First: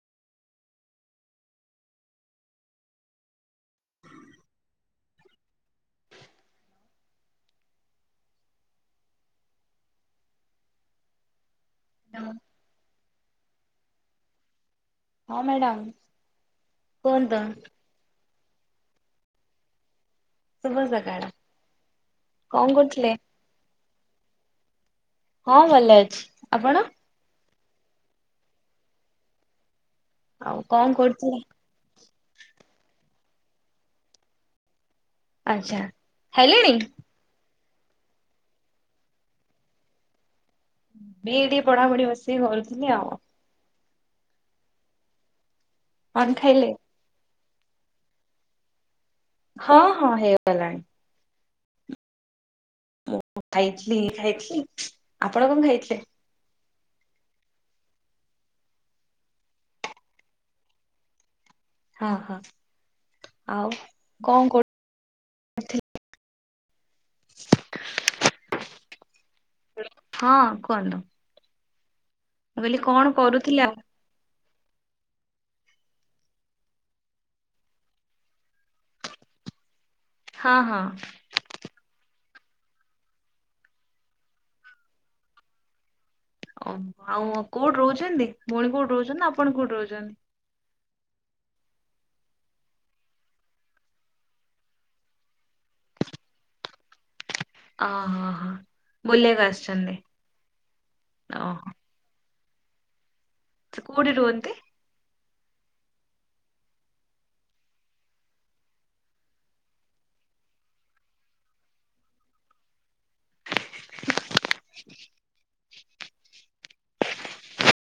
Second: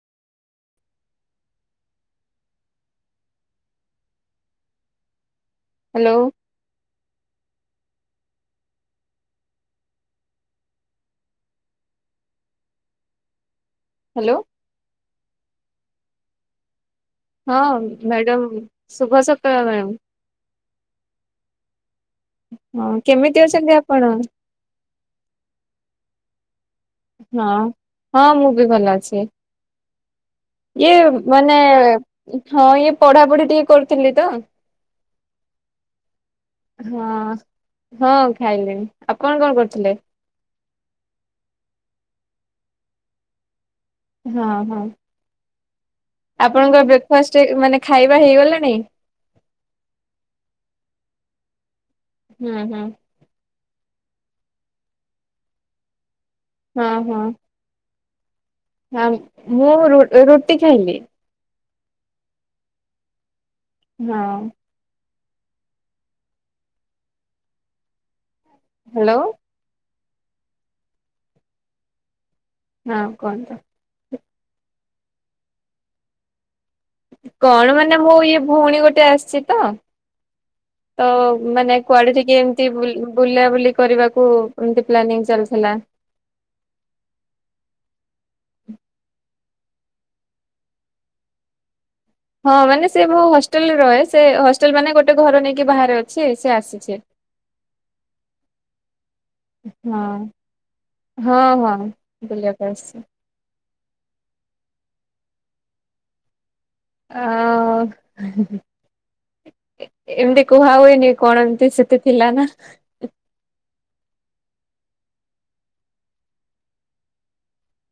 Hello. [unintelligible] Hello. ହଁ madam. ହଁ madam, ଶୁଭ ସକାଳ ମ୍ୟାମ୍। ଶୁଭ ସକାଳ। କଣ ହଁ କରୁଥିଲେ? କେମିତି ଅଛନ୍ତି ଆପଣ? ହଁ ଭଲ ଅଛି, ଆପଣ? ହଁ, ହଁ ମୁଁ ବି ଭଲ ଅଛି। ଆଉ ଇଏ କଣ କରୁଥିଲେ? ମାନେ ହଁ ଇଏ ପଢ଼ାପଢ଼ି ଟିକେ କରୁଥିଲି ତ। ଆଚ୍ଛା। ଖାଇଲେଣି ହଁ ହଁ ଖାଇଲିଣିି, ଆପଣ କଣ କରୁଥିଲେ? ବିଇଡ଼ି ପଢ଼ାପଢ଼ି ବସିକି କରୁଥିଲି ଆଉ। ହଁ, ହଁ କଣ ଖାଇଲେ? ଆପଣଙ୍କ ବ୍ରେକଫାଷ୍ଟ ଏ, ମାନେ ଖାଇବା ହେଇଗଲାଣି? ହଁ ହଁ ହେଇଗଲାଣି। ହୁଁ, ହୁଁ। ମୁଁ ଖାଇଥିଲି ଖାଇଥିଲି, ଆପଣ କଣ ଖାଇଥିଲେ? ହଁ, ହଁ। ହ୍ୟାମ୍ ମୁଁ ରୁ- ରୁଟି ଖାଇଲି। ହଁ ହଁ ଆଉ ହଁ କଣ କର ହେଲୋ। ହଁ କୁହନ୍ତୁ, ମୁଁ କହିଲି ହଁ କଣ କୁହନ୍ତୁ କରୁଥିଲ? କଣ ମାନେ ମୋ ଇଏ ଭଉଣୀ ଗୋଟେ ଆସିଛି ତ, ହଁ ହଁ ତ ମାନେ କୁଆଡେ ଟିକେ ଏମିତି ବୁଲ୍, ବୁଲା ବୁଲି କରିବାକୁ ଏମିତି ପ୍ଲାନିଂ ଚାଲିଥିଲା। ଓମ୍, ଆଉ କୋଉଠି ରହୁଛନ୍ତି ଭଉଣୀ କୋଉଠି ରହୁଛନ୍ତି ନା ଆପଣ କୋଉଠି ରହୁଛନ୍ତି? ହଁ ମାନେ ସେ ମୋ ହଷ୍ଟେଲ୍ ରେ ରହେ, ସେ ହଷ୍ଟେଲ୍ ମାନେ ଗୋଟେ ଘର ନେଇକି ବାହାରେ ଅଛି ସେ ଆସି ଅଛି। ଓ ହଁ, ହଁ ବୁଲିବାକୁ ଆସିଛନ୍ତି ହଁ ଓହୋ। ବୁଲିଆକୁ ଆସିଛି। ସେ କୋଉଠି ରୁହନ୍ତି? ଅ, ଏ ଏମିତି କୁହା ହୁଏନି କଣ ଏମିତି ସେତେ ଥିଲା ନା। [inaudible]